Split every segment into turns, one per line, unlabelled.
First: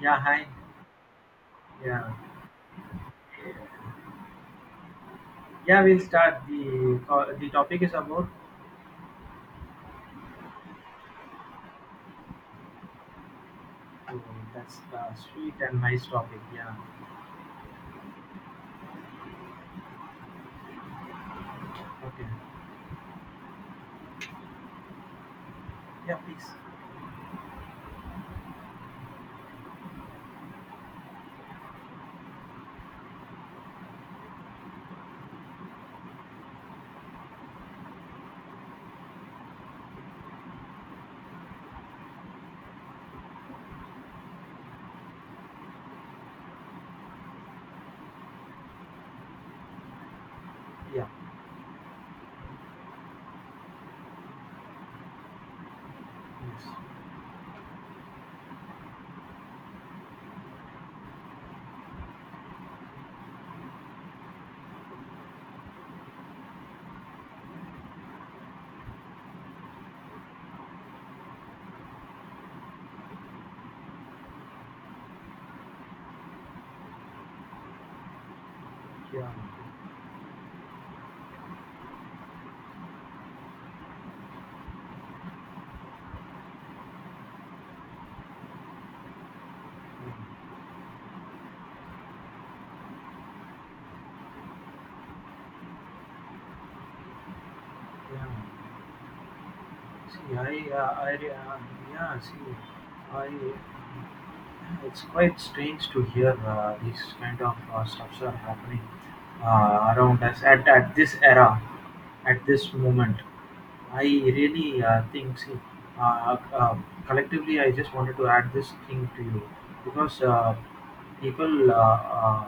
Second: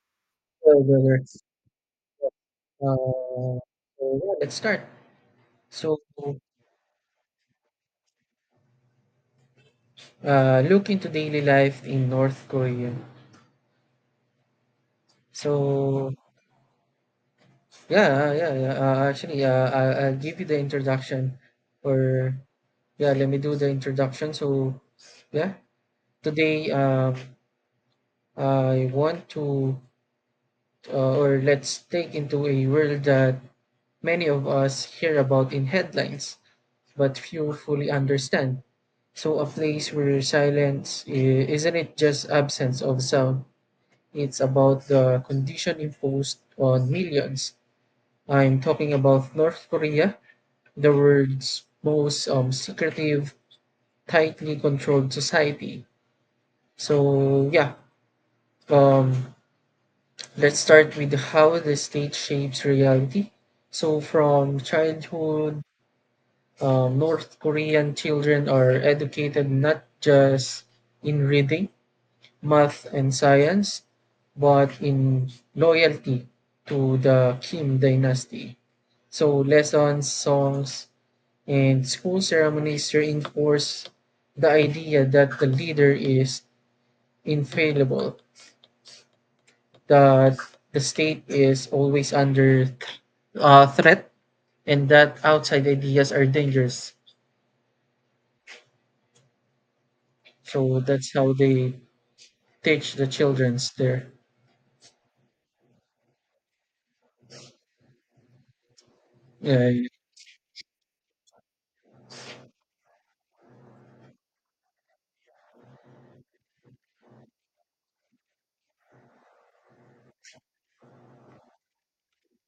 Yeah, hi.
Hello, brother.
Yeah,
Uh, so yeah, let's start.
yeah.
So,
We'll start the topic is about
look into daily life in North Korea.
oh, that's the sweet and nice
So,
topic. Yeah.
yeah. Actually, I'll give you the introduction,
Okay.
or yeah, let me do the introduction. So, yeah,
Yeah, please.
today, I want to, or let's take into a world that many of us hear about in headlines, but few fully understand. So a place where isn't it just absence of sound, it's about the condition imposed on millions. I'm talking about North Korea, the
Yeah.
world's most secretive, tightly controlled society.
Yes.
So yeah, um, let's start with how the state shapes reality. So from childhood, North Korean children are educated not just in reading math and science, but in loyalty to the Kim dynasty.
Yeah.
So lessons, songs, and school ceremonies reinforce the idea that the leader is infallible,
Yeah.
that the state is always under threat, and that outside ideas are dangerous.
Yeah. See,
So that's how they
yeah. See,
teach the
I.
childrens there.
It's quite strange to hear these kind of stuffs are happening
Yeah,
around us at this era, at this moment. I really think, see, uh, uh, collectively, I just wanted to add this thing to you because people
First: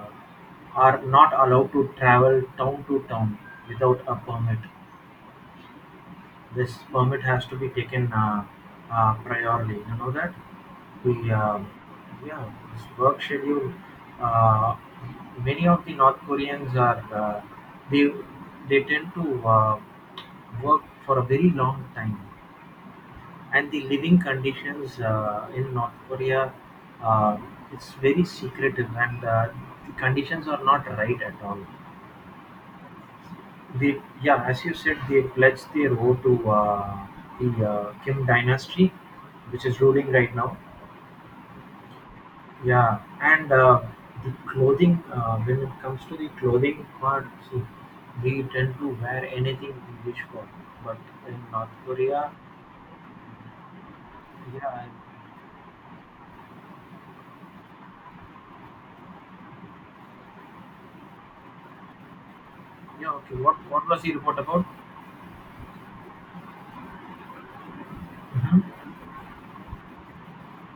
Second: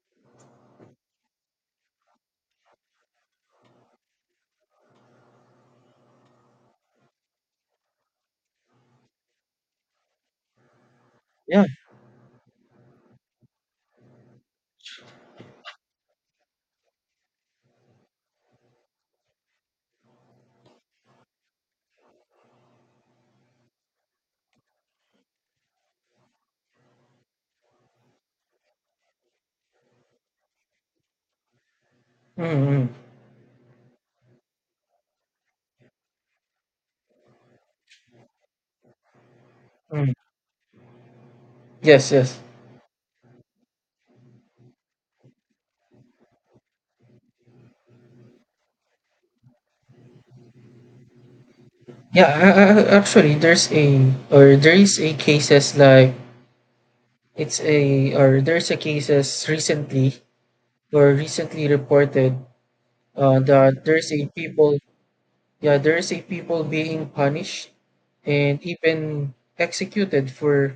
are not allowed to travel town to town without a permit. This permit has to be taken priorly. You know that the
yeah.
yeah, this work schedule. Uh, Many of the North Koreans are they they tend to work for a very long time, and the living conditions in North Korea, uh, it's very secretive, and the conditions are not right at all.
Mm, mm,
They, yeah, as you said, they pledged their vote to the Kim dynasty, which is
mm.
ruling right now.
Yes, yes.
Yeah, and the clothing, when it comes to the clothing part, see, we tend to wear anything we wish for. But in North Korea,
Actually, there's a or there
yeah,
is a cases like it's a or there's a cases recently reported
yeah, okay,
uh, that
what was
there's
the
a
report about?
people yeah there's a people being punished and
Mhm.
even executed for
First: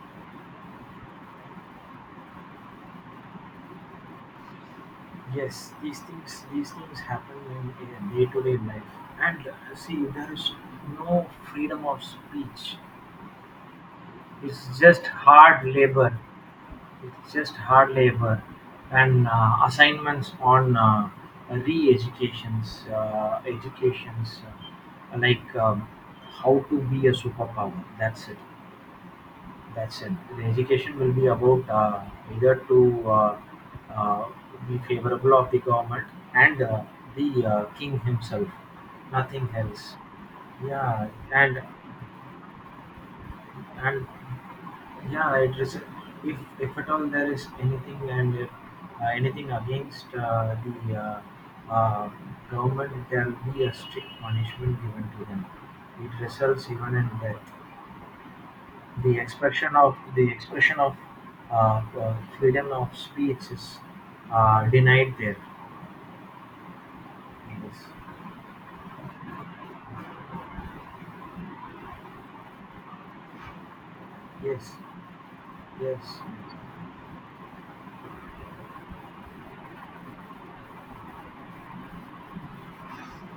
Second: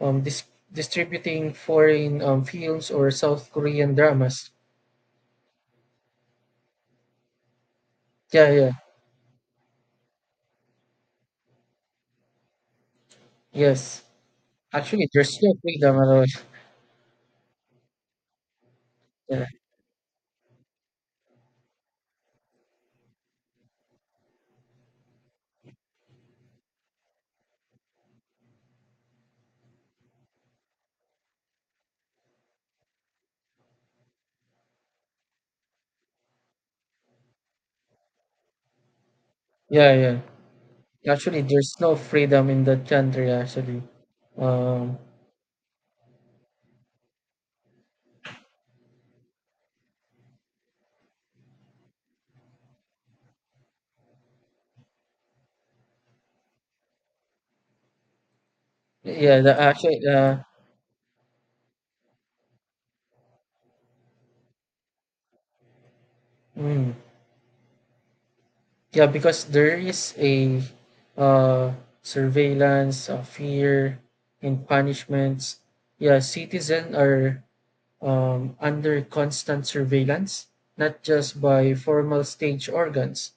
um dis- distributing foreign films or South Korean dramas.
Yes, these things, these things happen in
Yeah,
day-to-day
yeah,
life, and see, there is no freedom of speech.
yes.
It's
Actually,
just
there's no
hard
freedom at
labor.
all.
It's just hard labor and
Yeah,
assignments on re-educations educations, like, how to be a superpower. That's it, that's it. The education will be about either to uh, uh, be favorable of the government and the king himself, nothing
yeah,
else.
yeah.
Yeah,
Actually, there's no freedom in that country, actually.
and
Um,
yeah, it is, if at all there is anything and if anything against the uh, government, there will be a strict punishment given to them. It results even in death. The
yeah, the,
expression of
actually,
the
uh,
expression of uh, uh, freedom of speech is denied there.
mm,
Yes.
yeah, because there is a uh, surveillance, fear, and
Yes.
punishments. Yeah,
Yes.
citizens are under constant surveillance, not just by formal state organs,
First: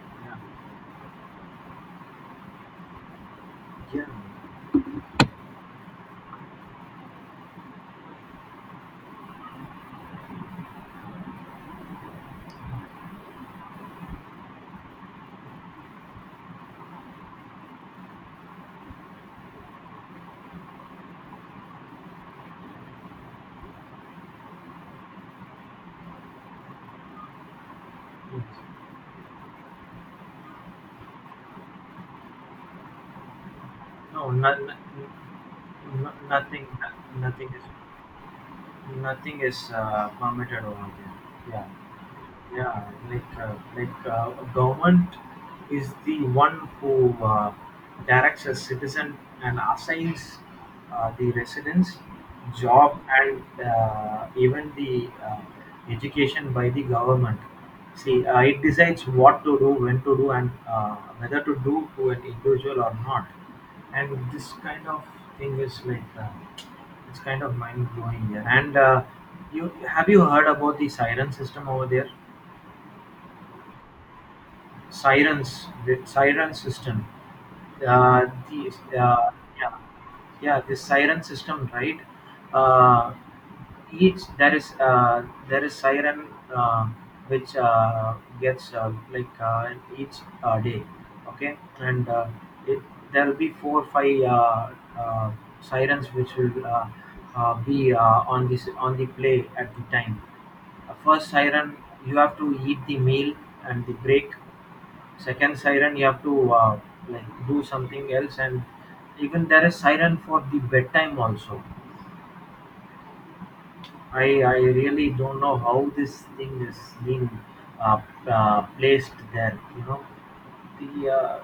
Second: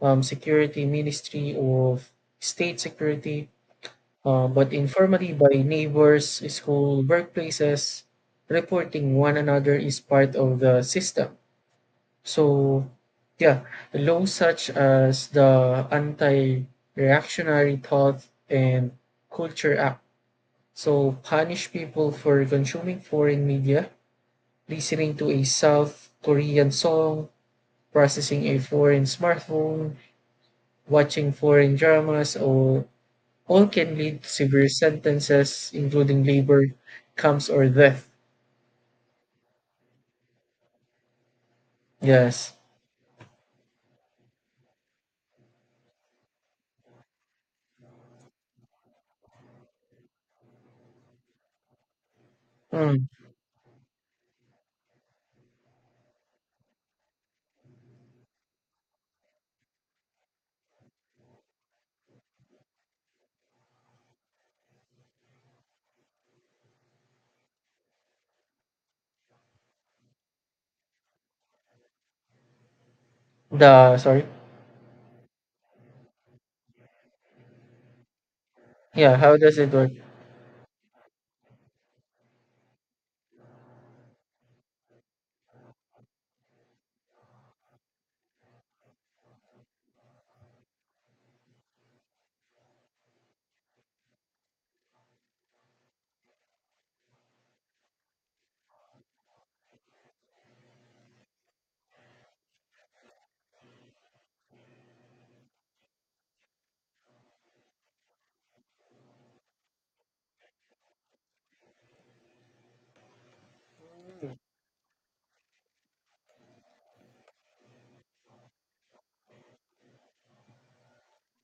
Yeah.
security ministry of state security,
Yeah.
but informally by neighbors, school, workplaces, reporting one another is part of the system. So, yeah, laws such as the Anti Reactionary Thought and Culture Act. So, punish people for consuming foreign media, listening to a South Korean song,
Yes.
processing a foreign smartphone, watching foreign dramas, or All can lead to
No, not,
severe
no,
sentences,
no,
including
nothing,
labor,
nothing
camps,
is,
or death.
nothing is permitted over there. Yeah.
Yes.
Yeah, like government is the one who directs a citizen and assigns the residence, job,
Mm.
and even the education by the government. See, it decides what to do, when to do, and whether to do to an individual or not. And this kind of thing is like it's kind of mind blowing here. And you have you heard about the siren system over there?
The sorry.
Sirens the siren system, the
Yeah.
uh,
How does it
yeah
work?
yeah, this siren system, right? uh, each, there is siren uh, which gets each day, okay, and it, there will be four five uh, sirens which will be on this on the play at the time. First siren, you have to eat the meal and the break. Second siren, you have to like do something else, and even there is siren for the bedtime also. I really don't know how this thing is being uh, placed there. You know, the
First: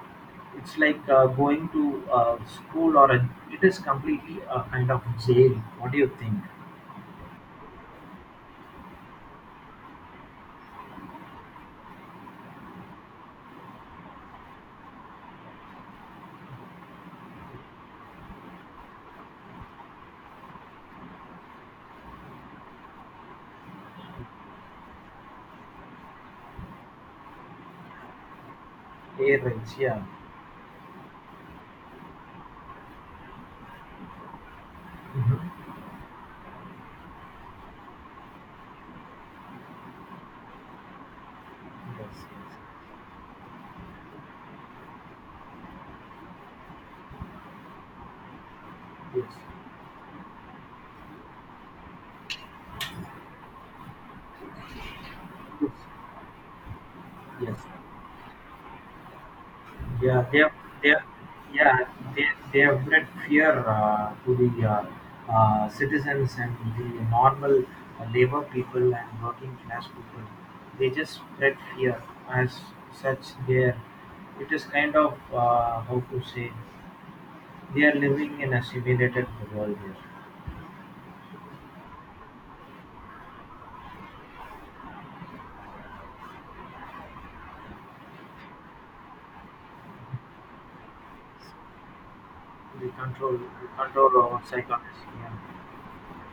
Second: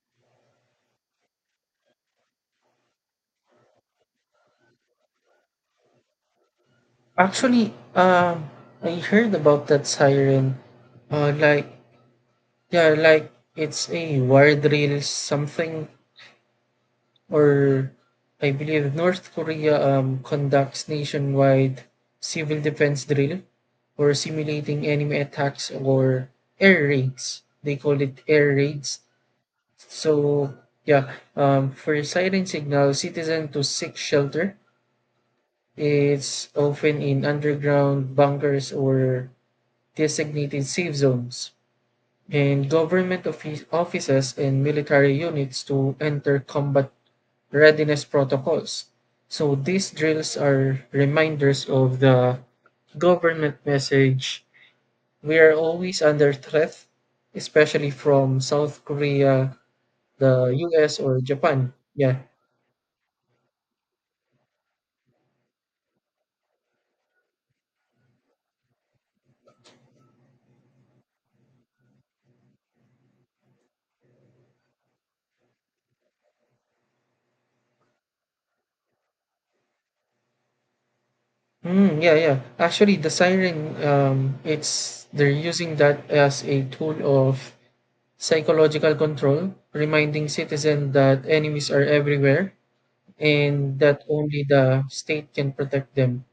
it's like going to school or a, it is completely a kind of jail. What do you think?
Actually, I heard about that siren. Uh, like yeah, like it's a wire drill something, or I believe North Korea conducts nationwide civil defense drill, or simulating enemy attacks or air raids. They call it air raids.
Air raids, yeah.
So yeah, for siren signal, citizen to seek shelter.
Mhm.
It's often in underground bunkers or designated safe zones,
Yes, yes,
and government offices and military units to enter combat readiness protocols.
yes,
So these drills are reminders of the government message: we are
yes,
always under threat,
yes.
especially from South Korea,
Yeah,
the
they
U.S.
have,
or Japan.
yeah,
Yeah.
they, they have bred fear to the citizens and the normal labor people and working class people. They just spread fear as such. There, it is kind of, how to say, they are living in a simulated world here.
Mm, yeah, yeah. Actually, the siren, it's they're using that as a tool of psychological control, reminding citizens that enemies are everywhere
The
and that
control over
only the
psychology. Yeah.
state can protect them.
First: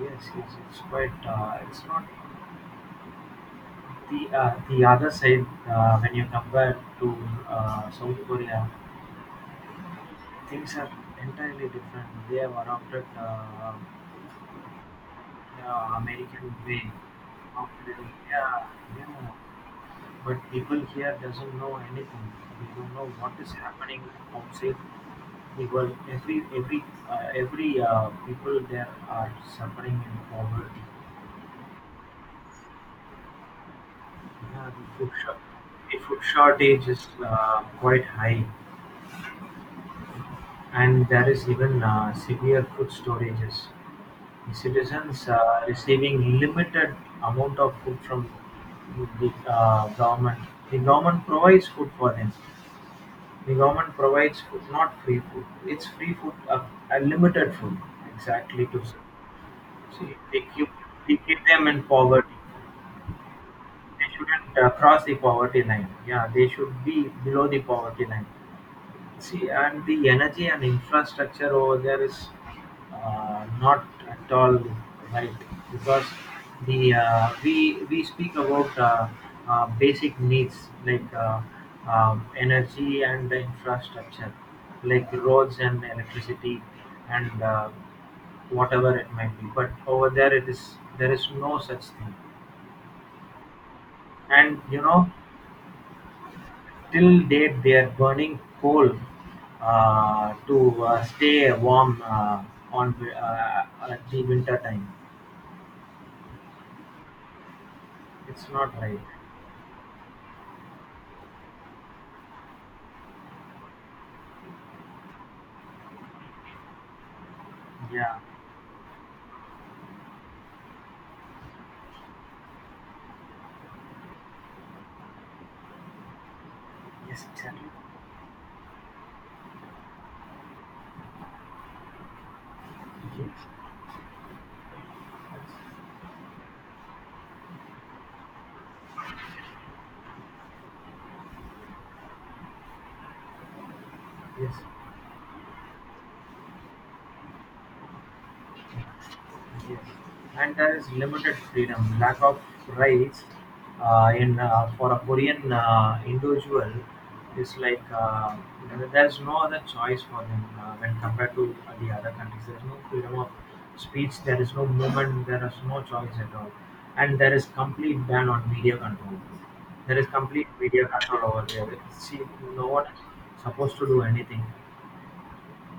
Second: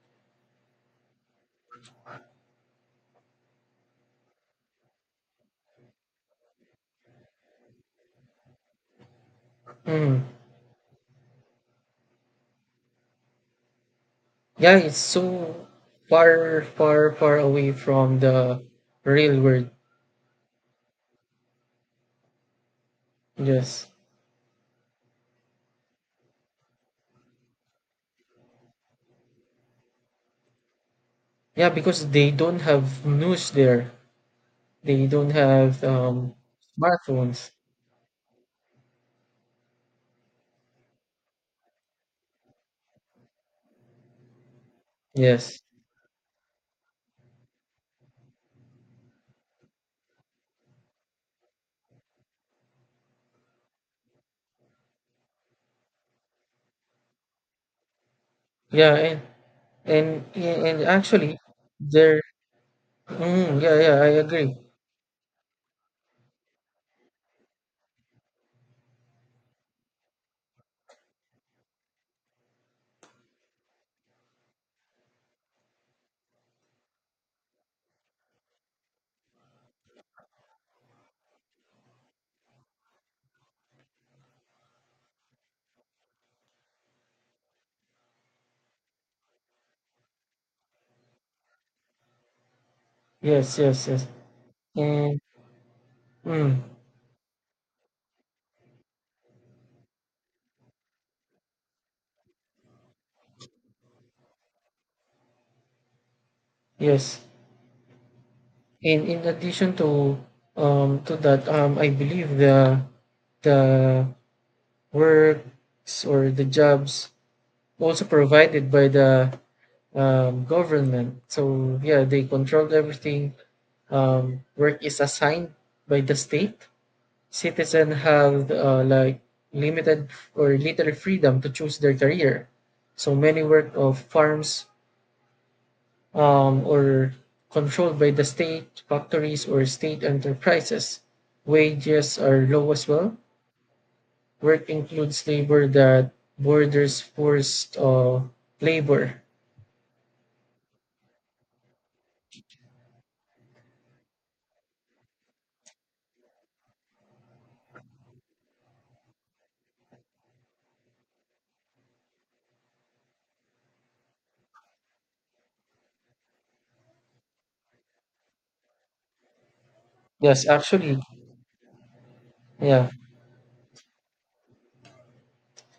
Yes, yes, it's quite. It's not. The the other side, when you compare to South Korea,
Mm.
things are entirely different. They have adopted
Yeah, it's so
American
far,
way
far, far
of
away
living.
from the
Yeah, yeah.
real world.
But people here doesn't know anything. They don't know what is
Yes.
happening outside the world. Every people there are suffering in poverty.
Yeah, because they don't have news there.
Yeah, the
They don't have
the food shortage is
smartphones.
quite high. And there is even severe food shortages, citizens
Yes.
receiving limited amount of food from the government. The government provides food for them. The government provides food, not free food. It's free food, limited food, exactly to
Yeah, and
see.
And yeah, and
They
actually,
keep them in
there.
poverty.
Mm, yeah, yeah,
They
I agree.
shouldn't cross the poverty line. Yeah, they should be below the poverty line. See, and the energy and infrastructure over there is not at all right, because the we speak about basic needs, like energy and the infrastructure, like roads and electricity and whatever it might be. But over there, it is, there is no such thing,
Yes, yes, yes.
and you know.
And mm,
Till date they are burning coal to stay warm on at the winter time.
yes.
It's not right.
And in addition to that, I believe the works or the jobs also
Yeah.
provided by the government. So yeah, they control everything. Work is assigned by the state.
Yes, exactly.
Citizens have like limited or little freedom to choose their career. So
Yes.
many work of farms or controlled by the state factories or state enterprises. Wages are low as well.
Yes.
Work includes labor that borders forced labor.
Yes. And there is limited freedom, lack of rights in for a Korean individual, is like, there's no other choice for them when compared to the other countries. There's no freedom of speech. There is no movement. There is no choice at all, and there is complete ban on media control. There is
Yes,
complete media
actually,
control over there. See, no
yeah,
one is supposed to do anything,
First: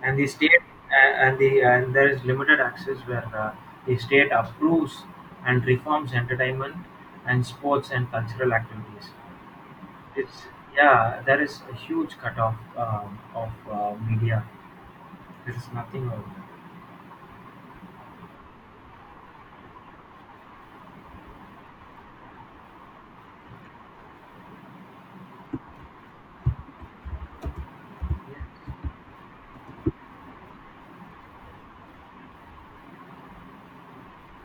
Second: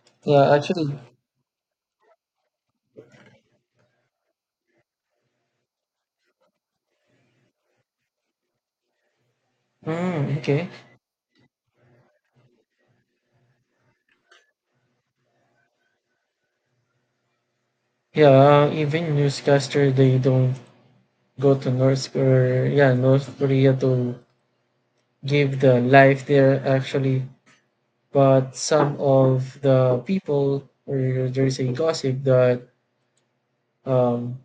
and the
yeah,
state
actually,
and there is limited access where the state approves and reforms entertainment and sports and cultural activities.
mm,
It's,
okay,
yeah, there is a huge cutoff of media. There is nothing over
yeah. Even newscaster, they don't go to North Korea to give the life there actually but some
there.
of the people or there is a gossip that um,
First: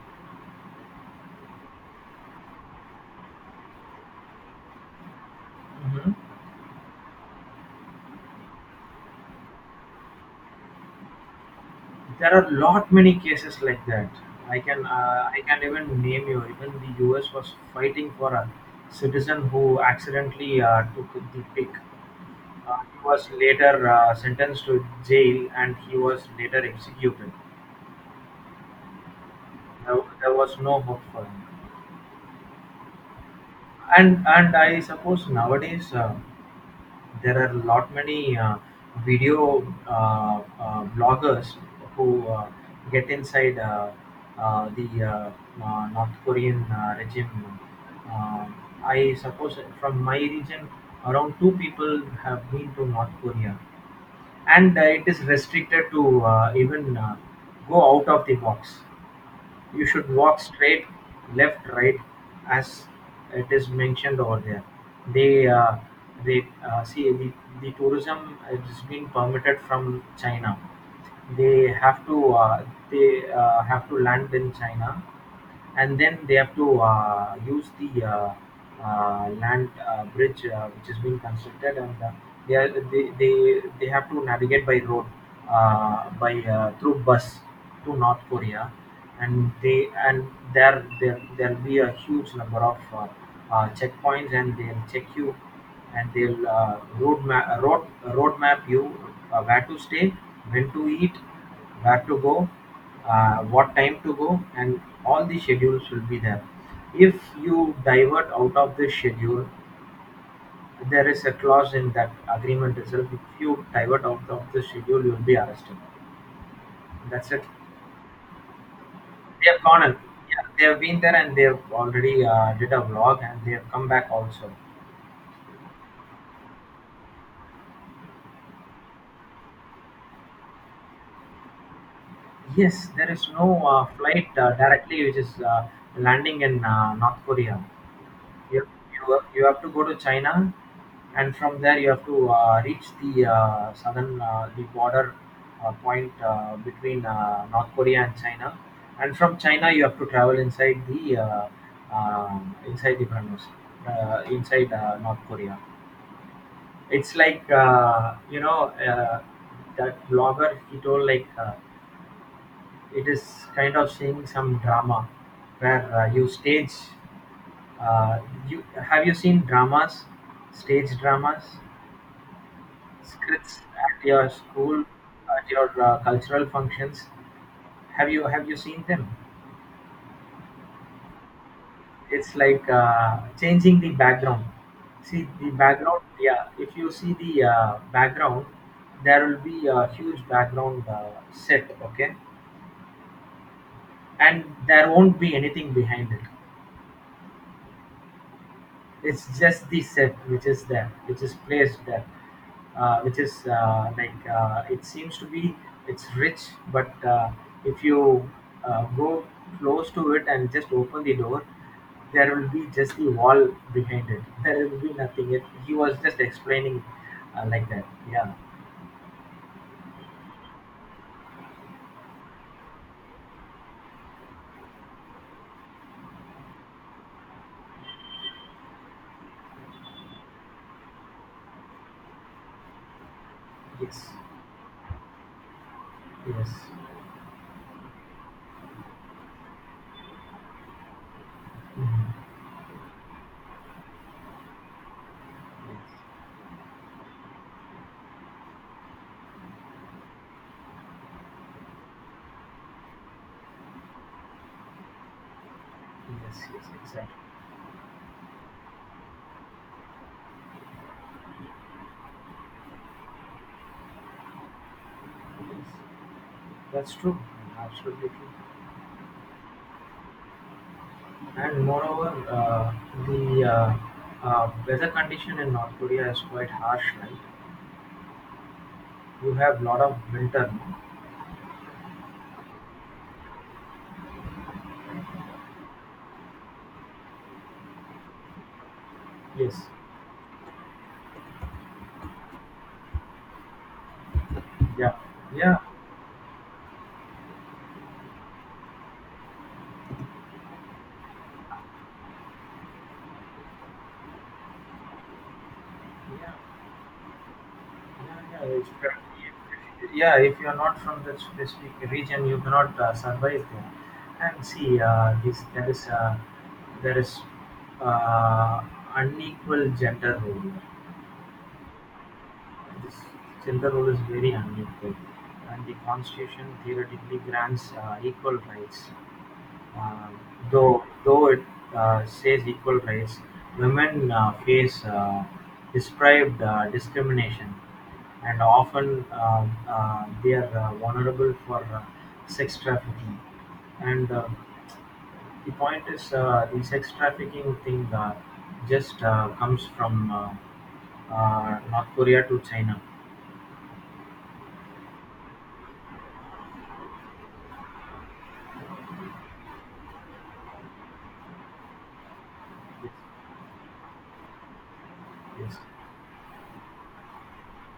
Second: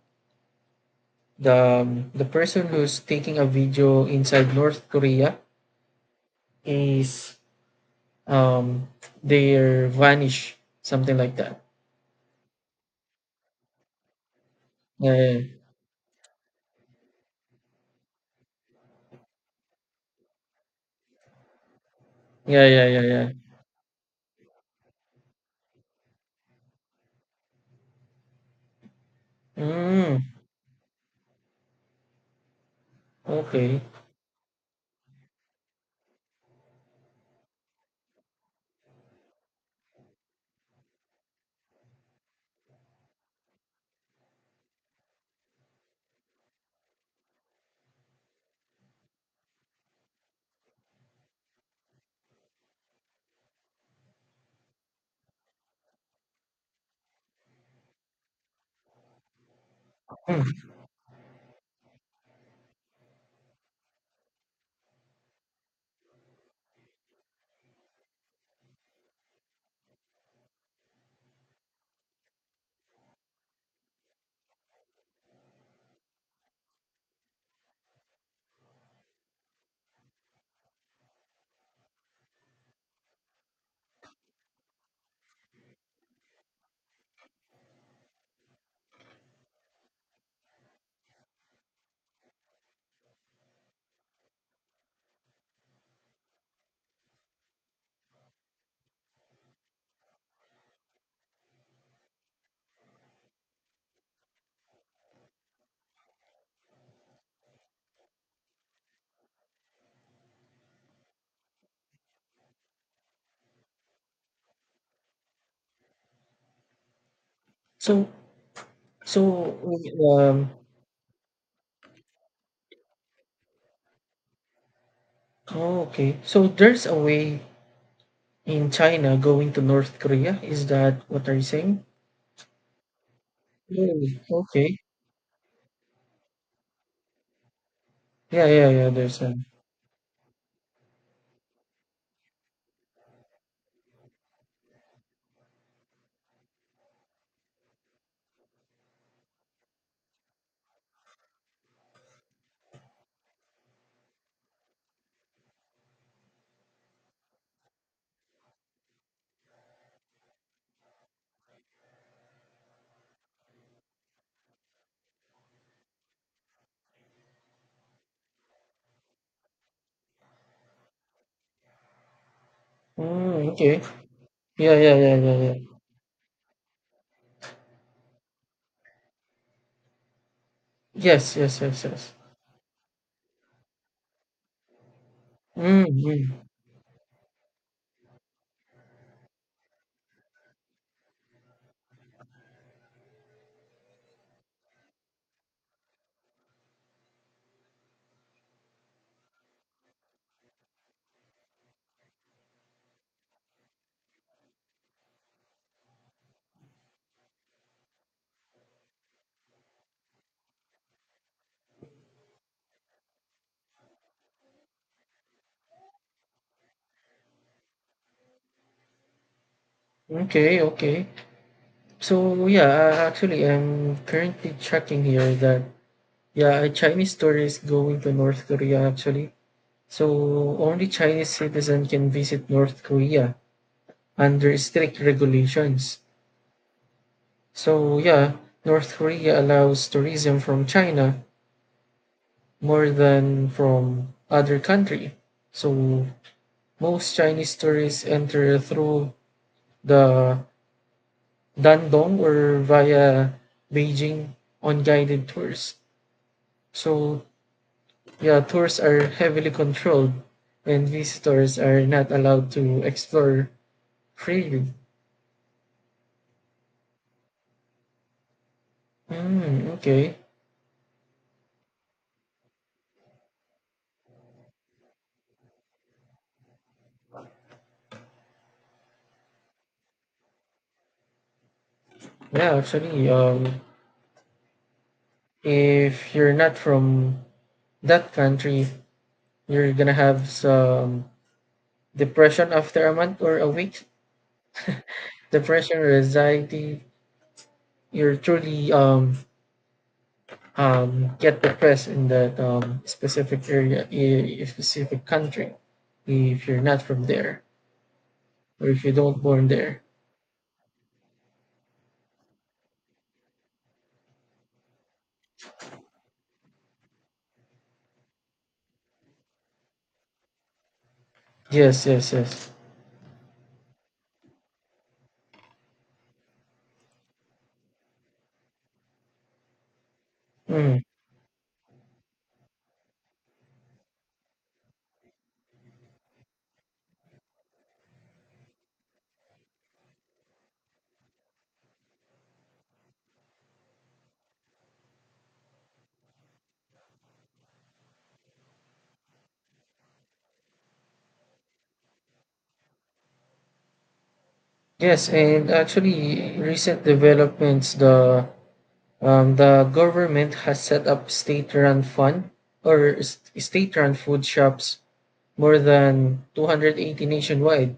the the person who's taking a video inside North Korea
Hmm.
is um they're vanish something like that
There are lot many cases like that.
yeah
I can even name you. Even the U.S. was fighting for a citizen who accidentally took the pig.
yeah yeah yeah
He
yeah,
was
yeah.
later sentenced to jail and he was later executed.
Mm,
There was no hope for him.
okay.
And I suppose nowadays there are a lot many video uh, bloggers who get inside the North Korean regime. Uh, I suppose from my region, around two people have been to North Korea, and it is restricted to even go out of the box. You should walk
Mm.
straight, left, right, as it is mentioned over there. They uh, they uh, see, the tourism is being permitted from China. They have to they have to land in China, and then they have to use the land bridge which is being constructed, and they have to navigate by road by through bus to North Korea, and they and there'll be a huge number of checkpoints and they'll check you, and they'll road map you, where to stay, when to eat, where to go, what time to go, and all the schedules will be there. If you divert out of the schedule, there is a clause in that agreement itself. If you divert out of the schedule, you will be arrested. That's it.
so so
They have gone, and yeah,
um
they have been there and they have already did a vlog and they have come back also.
oh, okay so there's a way in China going to North Korea is that what are you saying.
Yes, there is no
Really?
flight
Okay.
directly which is landing in North Korea.
Yeah,
You
yeah, yeah.
you
There's a.
you have to go to China, and from there you have to reach the southern the border point between North Korea and China, and from China you have to travel inside the premise, inside North Korea. It's like you know uh, that blogger he told like. It is kind of seeing some drama where you stage. Uh, you seen dramas, stage dramas,
Mm,
scripts
okay.
at your
Yeah,
school,
yeah, yeah, yeah,
at
yeah.
your cultural functions? Have you seen them?
Yes, yes, yes, yes.
It's like changing the background. See the
Mm,
background.
mm.
Yeah, if you see the background, there will be a huge background set. Okay, and there won't be anything behind it. It's just the set which is there, which is placed there, which is it seems to be it's rich, but if you go close to it and just open the door, there will be just the wall behind it. There will be nothing. It, he was just explaining like that. Yeah.
Okay, okay. So yeah, actually, I'm currently checking here that yeah, a Chinese tour is going to North Korea actually. So only Chinese citizen can visit North Korea
Yes.
under strict regulations.
Yes.
So yeah, North Korea allows tourism from China
Mhm.
more than from other country.
Yes.
So most Chinese tourists enter through the Dandong or via Beijing on guided tours.
Yes. Yes. Exactly.
So, yeah, tours are heavily controlled and visitors are not allowed to explore freely.
Yes. That's true. Absolutely true.
Hmm, okay.
And moreover, the weather condition in North Korea is quite harsh, right? You have lot of winter. No?
Yeah, actually, if you're not from that country,
Yes.
you're gonna have some depression after a month or a week.
Yeah, yeah,
Depression or anxiety. You're truly get depressed in that specific area, a specific country,
yeah,
if you're not from there
yeah, yeah.
or
It's
if you
pretty,
don't born there.
yeah, if you're not from that specific region, you cannot survive there. And see, this there is uh, unequal gender role.
Yes, yes, yes.
This gender role is very unequal, and the constitution theoretically grants equal rights. Uh,
Mm.
though it says equal rights, women face prescribed discrimination, and often they are vulnerable for sex trafficking. And The point is, the sex trafficking thing just comes from North Korea to China.
Yes, and actually, recent developments, the government has set up state-run fund or st- state-run food shops
Yes.
more than 280 nationwide.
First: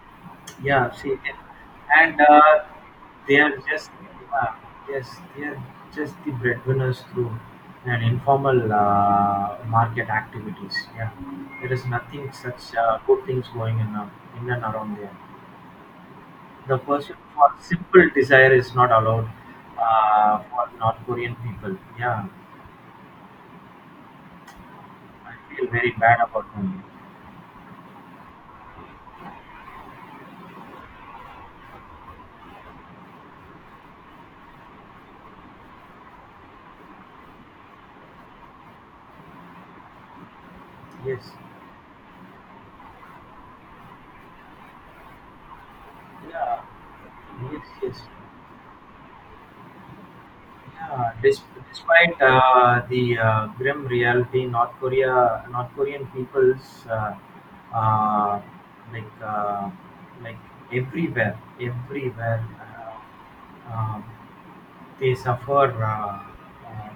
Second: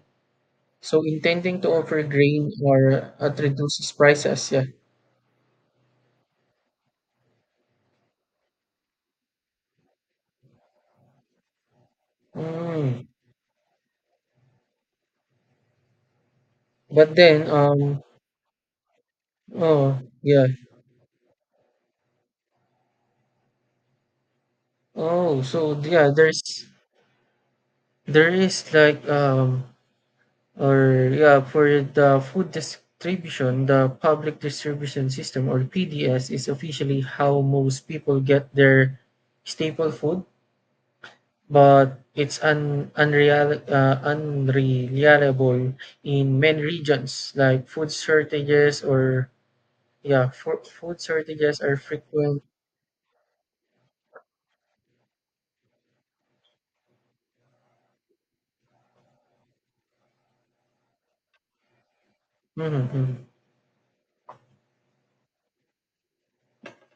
Yeah,
So
see,
intending to offer
and
grain or
they
at
are just
reduced prices,
uh,
yeah.
yes, they are just the breadwinners through an informal market activities. Yeah, there is nothing such
Mm.
good things going in and around there. The
But
pursuit
then,
for simple desire is not allowed
oh, yeah.
for North Korean people. Yeah,
Oh,
I feel
so
very
yeah,
bad
there's
about them.
there is like for the food distribution, the public distribution system or PDS is officially how most people get their staple food,
Yes,
but it's un unreal unreliable in many
yeah,
regions.
yes,
Like food
yes.
shortages or yeah, for, food
Yeah,
shortages are
despite
frequent.
the grim reality, North Korean people's, uh, like like everywhere, everywhere.
Mm-hmm, mm-hmm.
Uh, um, they suffer uh,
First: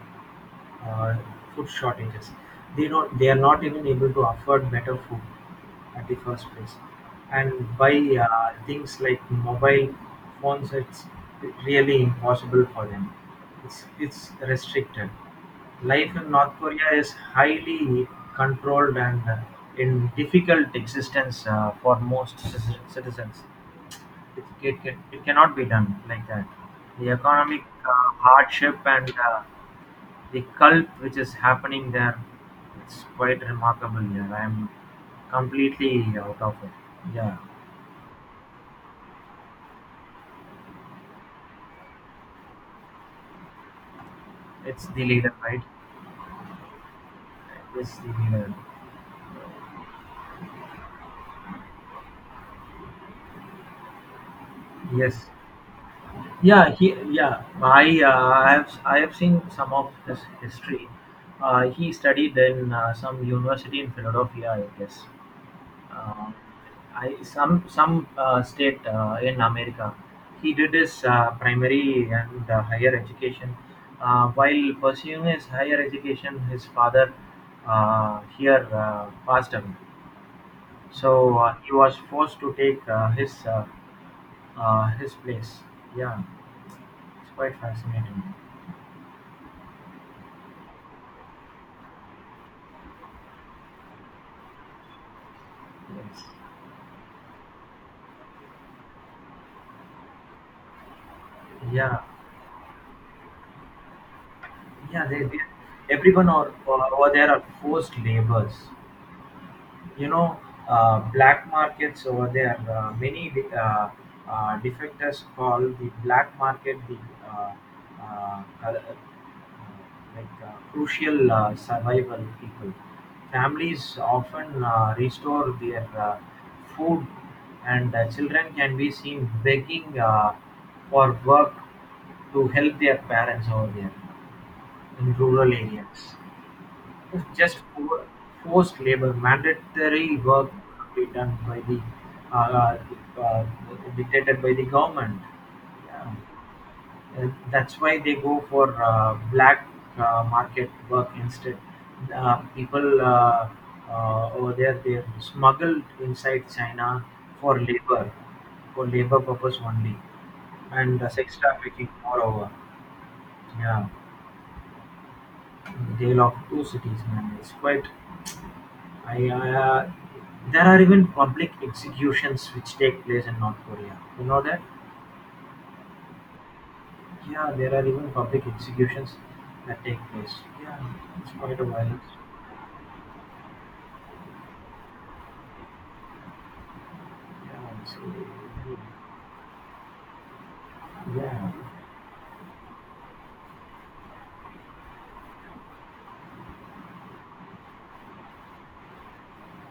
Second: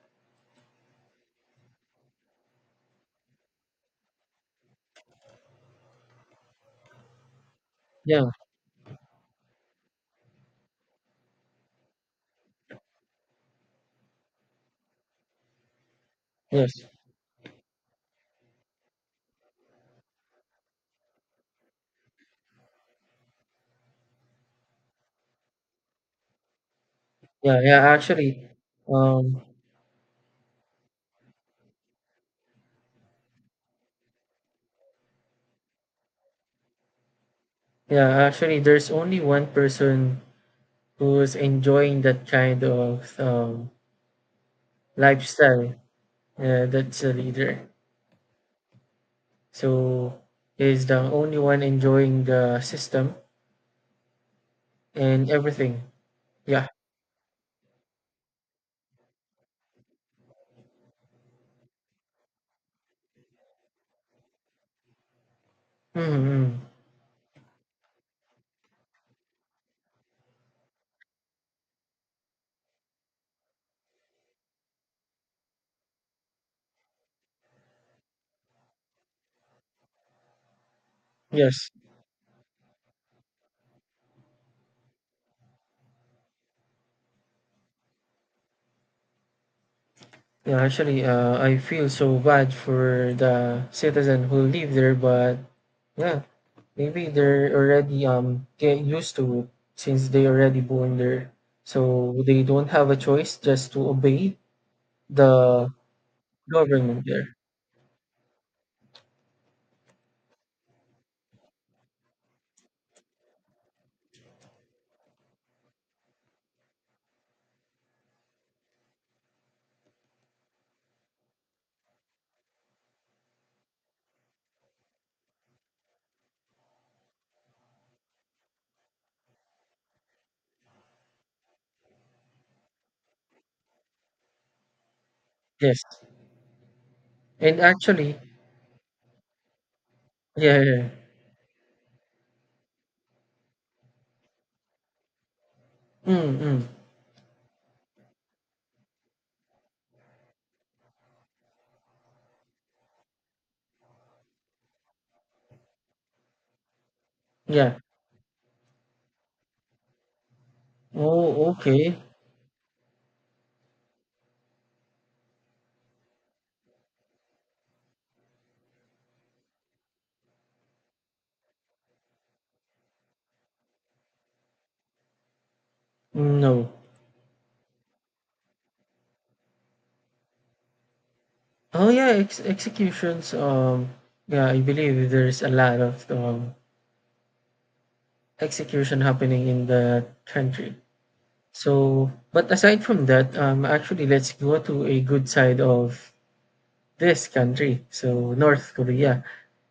uh, food shortages. They don't. They are not even able to afford better food at the first place. And by
Yeah,
things like mobile phones, it's really impossible for them. It's restricted. Life in North
yes.
Korea is highly controlled and in difficult existence for most citizens. It it can it cannot be done like that. The
Yeah,
economic hardship and
um,
the cult which is happening there, it's quite remarkable here. I am completely out of it. Yeah,
yeah, actually, there's only one person who's enjoying that kind of
it's the leader, right?
lifestyle. That's a leader.
It's the leader.
So he's the only one enjoying the system
Yes.
and everything. Yeah.
Yeah. He. Yeah. I. I have. I have seen some of his history. He studied in some university in Philadelphia, I guess. uh,
Mm-hmm.
I some state in America. He did his primary and higher education. While pursuing his higher education, his father here passed away. So
Yes.
he was forced to take his place. Yeah, it's quite fascinating.
Yeah, actually, I feel so bad for the citizen who live there, but yeah,
Yes.
maybe they're already get used to it since they already born there,
Yeah,
so they don't have a choice just to obey
yeah.
the
Everyone or, over
government
over there
there.
are forced laborers. You know black markets over there, many defectors call the black market the uh, uh, uh, like crucial survival people families often restore their food and children can be seen begging for work to help their parents over there in rural
Yes,
areas. It is
and
just
actually,
forced labor. Mandatory work
yeah, yeah,
cannot be done by the uh, uh, dictated by the government. Yeah.
yeah. Mm, mm,
That's why they go for black market work instead. People over there, they are smuggled inside China for
yeah.
labor, for labor purpose only, and sex
Oh,
trafficking
okay.
moreover. Yeah, jail of two cities, man. It's quite I, there are even public executions which take place in North Korea. You know that?
No.
Yeah, there are even public executions that take place. Yeah, it's quite a
Oh
violence.
yeah, ex executions. Yeah, I believe there's a lot of
Yeah, so,
execution happening in the country.
yeah,
So, but aside from that, actually, let's go to a good side of this country. So, North Korea.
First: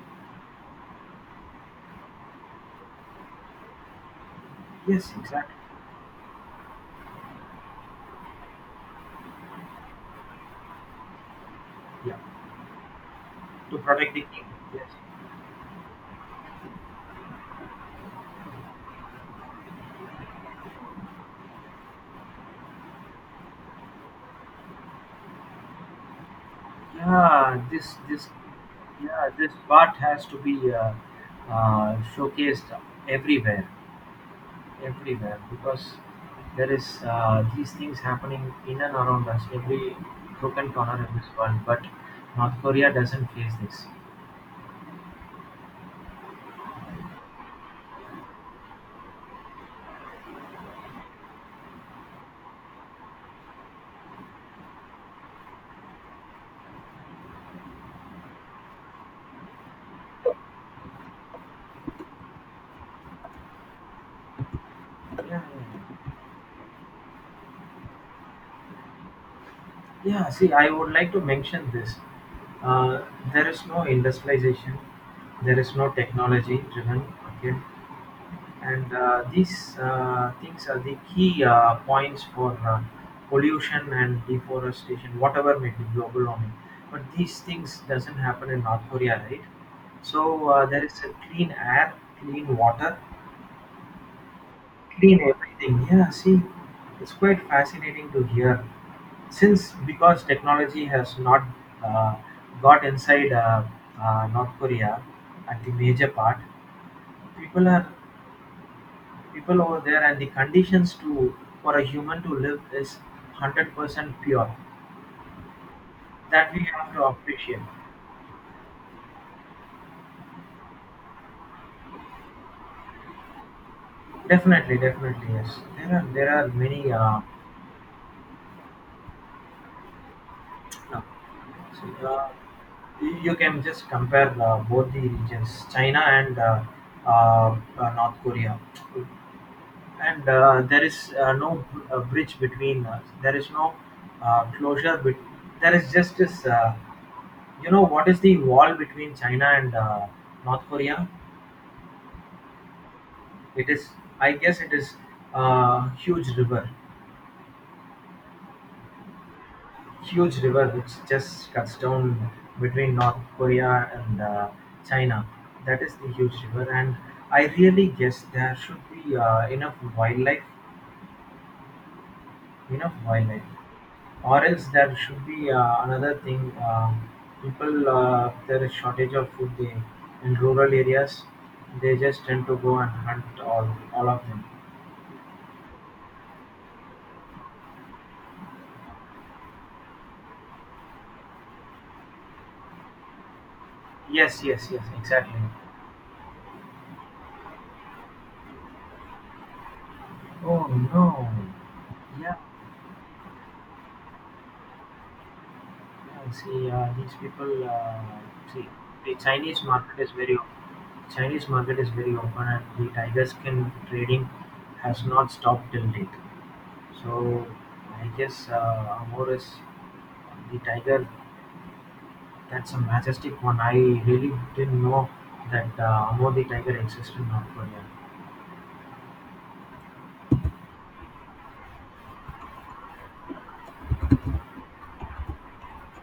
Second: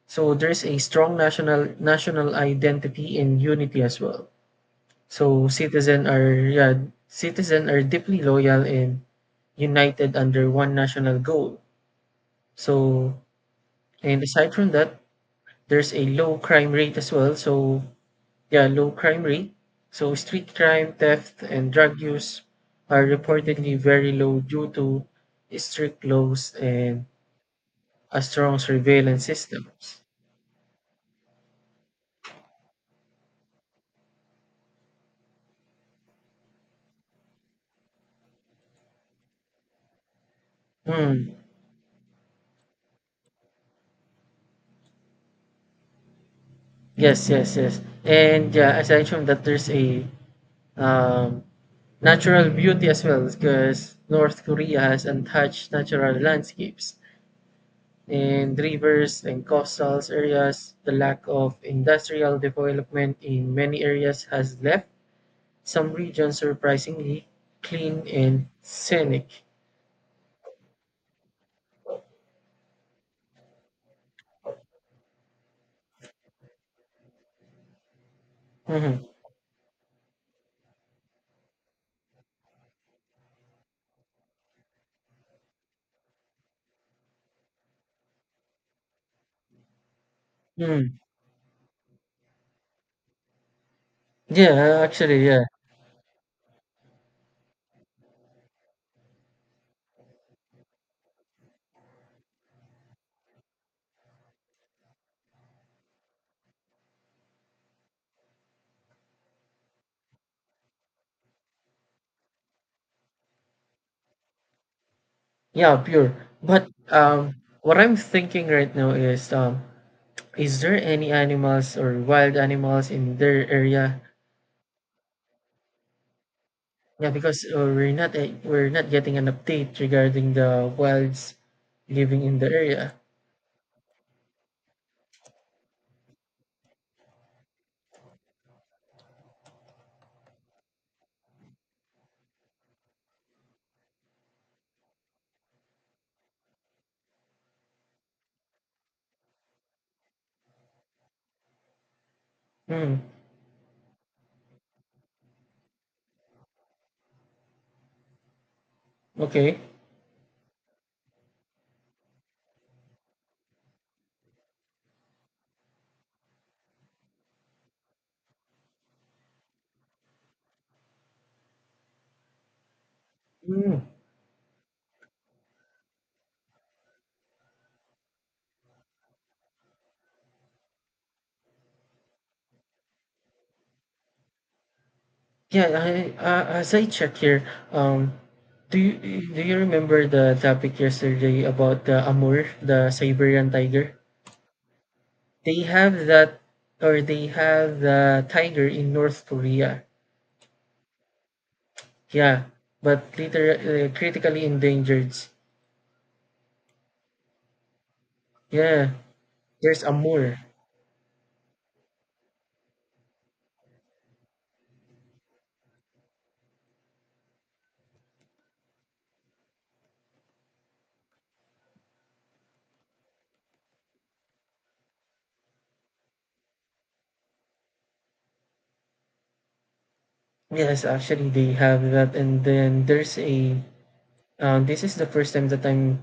So, there's a strong national identity and unity as well.
yes,
So,
exactly.
citizen are deeply loyal and united under one national goal.
Yeah,
So,
to protect the
and
king.
aside from
Yes.
that, there's a low crime rate as well. So, yeah, low crime rate. So street crime, theft, and drug use are reportedly very low due to strict laws and
Yeah, this
a
this
strong surveillance
yeah this part
systems.
has to be showcased everywhere. Everywhere, because there is, these things happening in and around us, every crook and corner in this
Hmm.
world. But North Korea doesn't face this.
Yes, yes, yes. And yeah, aside from that, there's a um, natural beauty as well because North Korea has untouched natural landscapes and rivers and coastal areas. The lack of industrial development in many areas has left
Yeah, yeah,
some regions are surprisingly clean and scenic.
yeah. See, I would like to mention this. Uh, there is no industrialization. There is no technology driven. Okay, and
Hmm.
these things are the key points for pollution and deforestation, whatever may be, global warming. But these things doesn't happen in North Korea, right? So, there is
Mm.
a clean air, clean water,
Yeah,
clean
actually, yeah,
everything. Yeah, see, it's quite fascinating to hear, since, because technology has not uh, got inside North Korea at the major part. People are, people over there, and the conditions to for a human to live is 100% pure,
yeah, pure.
that we
But
have to appreciate.
what I'm thinking right now is there any animals or wild animals in their area?
Definitely, yes, there are, there are many.
Yeah, because we're not getting an update regarding the
No,
wilds
so,
living in the area.
you can just compare both the regions, China and North Korea. And there is no bridge between, there is no closure, but there is just this, you know, what is the wall between China and North Korea.
Mm.
It is, I guess it is a
Okay.
huge river which just cuts down between North Korea and China. That is the huge river, and I really guess there should be enough wildlife,
Mm.
or else there should be another thing. People, there is shortage of food, they, in rural areas. They just tend to go and hunt all of them.
Yeah, I, as I check here, do you do you remember the topic yesterday about the Amur, the Siberian tiger?
Yes, yes, yes, exactly.
They have that, or they have the tiger in North Korea.
Oh no.
Yeah, but later critically endangered.
I see. These people, see,
Yeah,
the Chinese
there's
market is very
Amur.
Chinese market is very open, and the tiger skin trading has not stopped till date. So I guess Amor is the tiger. That's a majestic one. I really didn't know that Amor the tiger exists in North Korea.
Yes, actually they have that, and then there's a. This is the first time that I'm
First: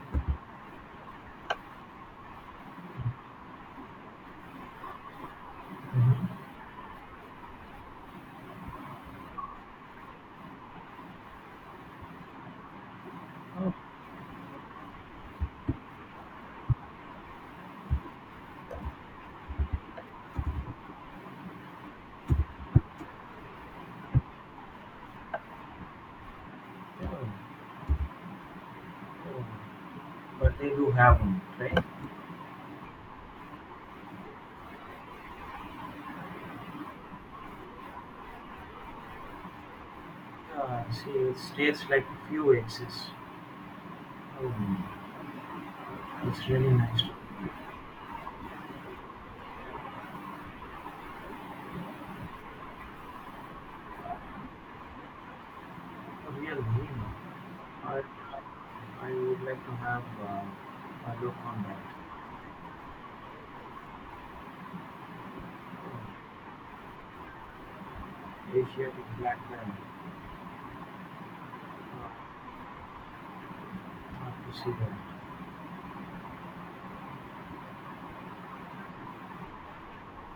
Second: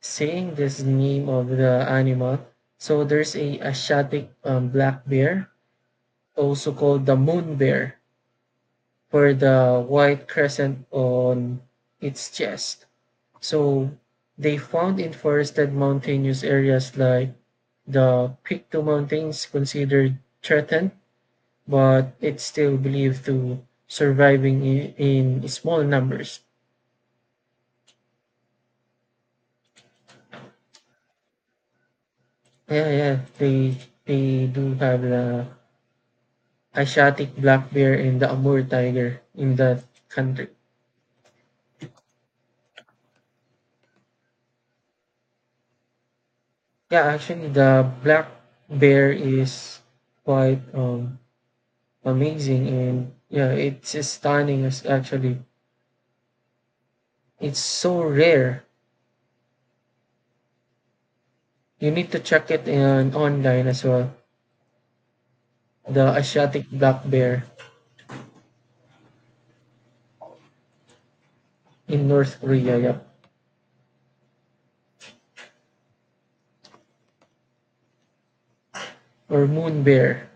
saying this name of the animal. So there's a Asiatic black bear
Mhm.
also called the moon bear, for the white crescent on its chest.
Oh,
So they found in forested mountainous areas like the Pictou Mountains, considered threatened, but it's still believed to surviving in small numbers.
oh, oh. But they do have one, right?
Yeah, yeah, they do have the Asiatic black bear and the Amur tiger in that country.
Yeah, see, it states like few exist. Oh, it's really nice.
Yeah, actually, the black bear is quite amazing, and yeah, it's stunning. As actually,
A real dream.
it's so
I,
rare.
I would like to have a look on
You need
that.
to check it in online as well. The
Uh,
Asiatic black bear
Asiatic black diamond.
in North
Uh,
Korea, yeah,
have to see that.
or moon bear.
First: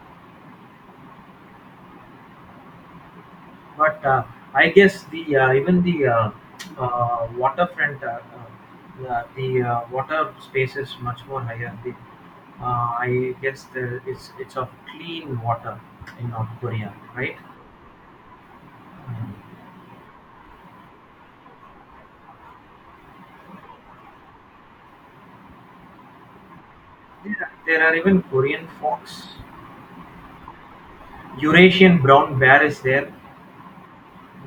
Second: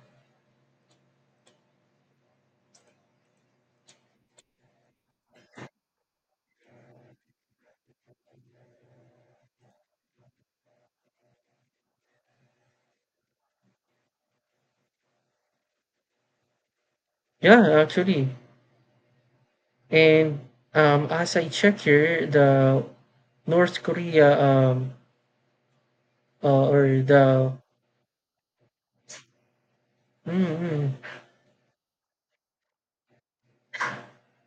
But I guess the, even the, waterfront, the, water space is much more higher. The, I guess there is, it's of clean water in North Korea, right?
Yeah, actually,
Mm.
and as I check here, the North Korea or the
There are even Korean fox,
mm, mm,
Eurasian brown bear is there.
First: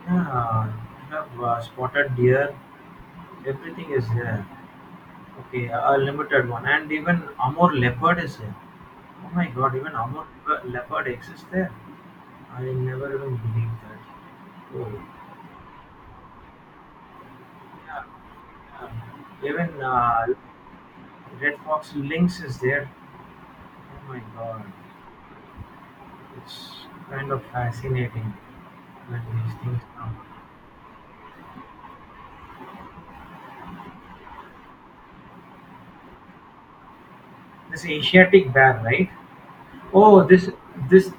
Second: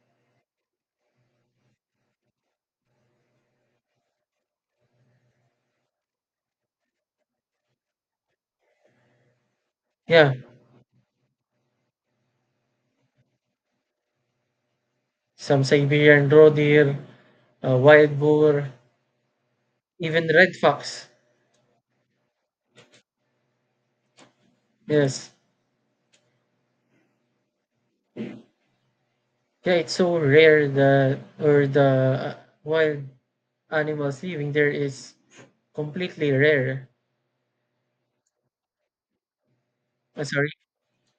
Yeah, I have spotted deer. Everything is here. Okay, a limited one, and even Amur leopard is here. Oh my God, even Amur
yeah,
leopard exists there. I never even believed that. Oh,
some Siberian roe deer,
yeah,
wild boar,
yeah. Even
even red fox.
red fox, lynx is there. Oh my God,
Yes.
it's kind of fascinating when these
Yeah,
things
it's
come.
so rare the or the wild animals living there is completely rare.
This Asiatic bear, right?
Oh,
Oh, this
sorry.
this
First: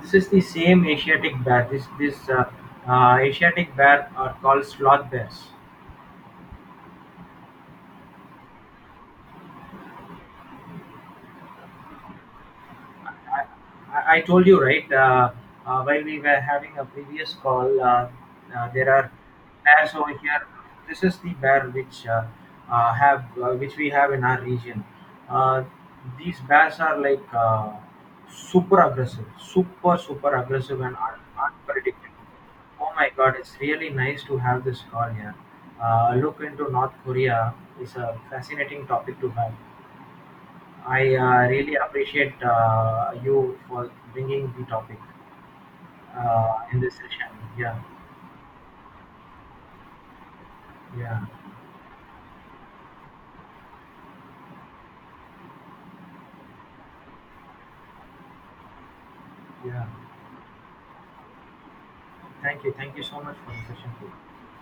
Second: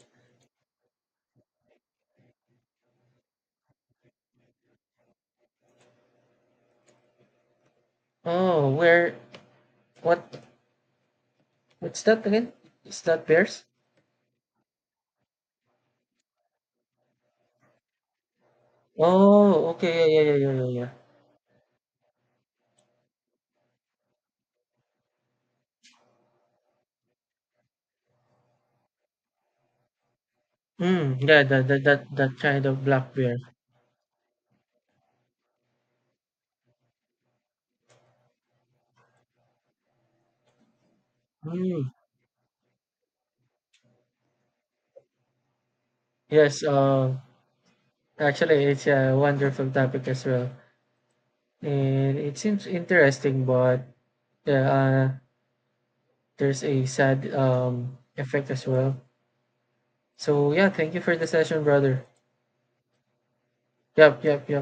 this is the same Asiatic bear. This Asiatic bear are called sloth bears.
Oh, where? What? What's that again? Is that bears?
I told you, right, while we were having a previous call, there are
Oh,
bears
okay.
over
Yeah, yeah,
here.
yeah, yeah, yeah, yeah.
This is the bear which, have, which we have in our region. Uh, these bears are like, super aggressive, super aggressive and
Mm, yeah,
unpredictable.
that kind of
Oh my
black bear.
God, it's really nice to have this call here. Look into North Korea is a fascinating topic to have. I really
Mm.
appreciate you for bringing the topic
Yes.
in this session. Yeah,
Actually, it's a wonderful topic as well,
yeah,
and it seems interesting, but yeah, there's a sad effect as well.
yeah.
So yeah, thank you for the session, brother.
Thank you. Thank you so much for the session.
Yep, yep, yep.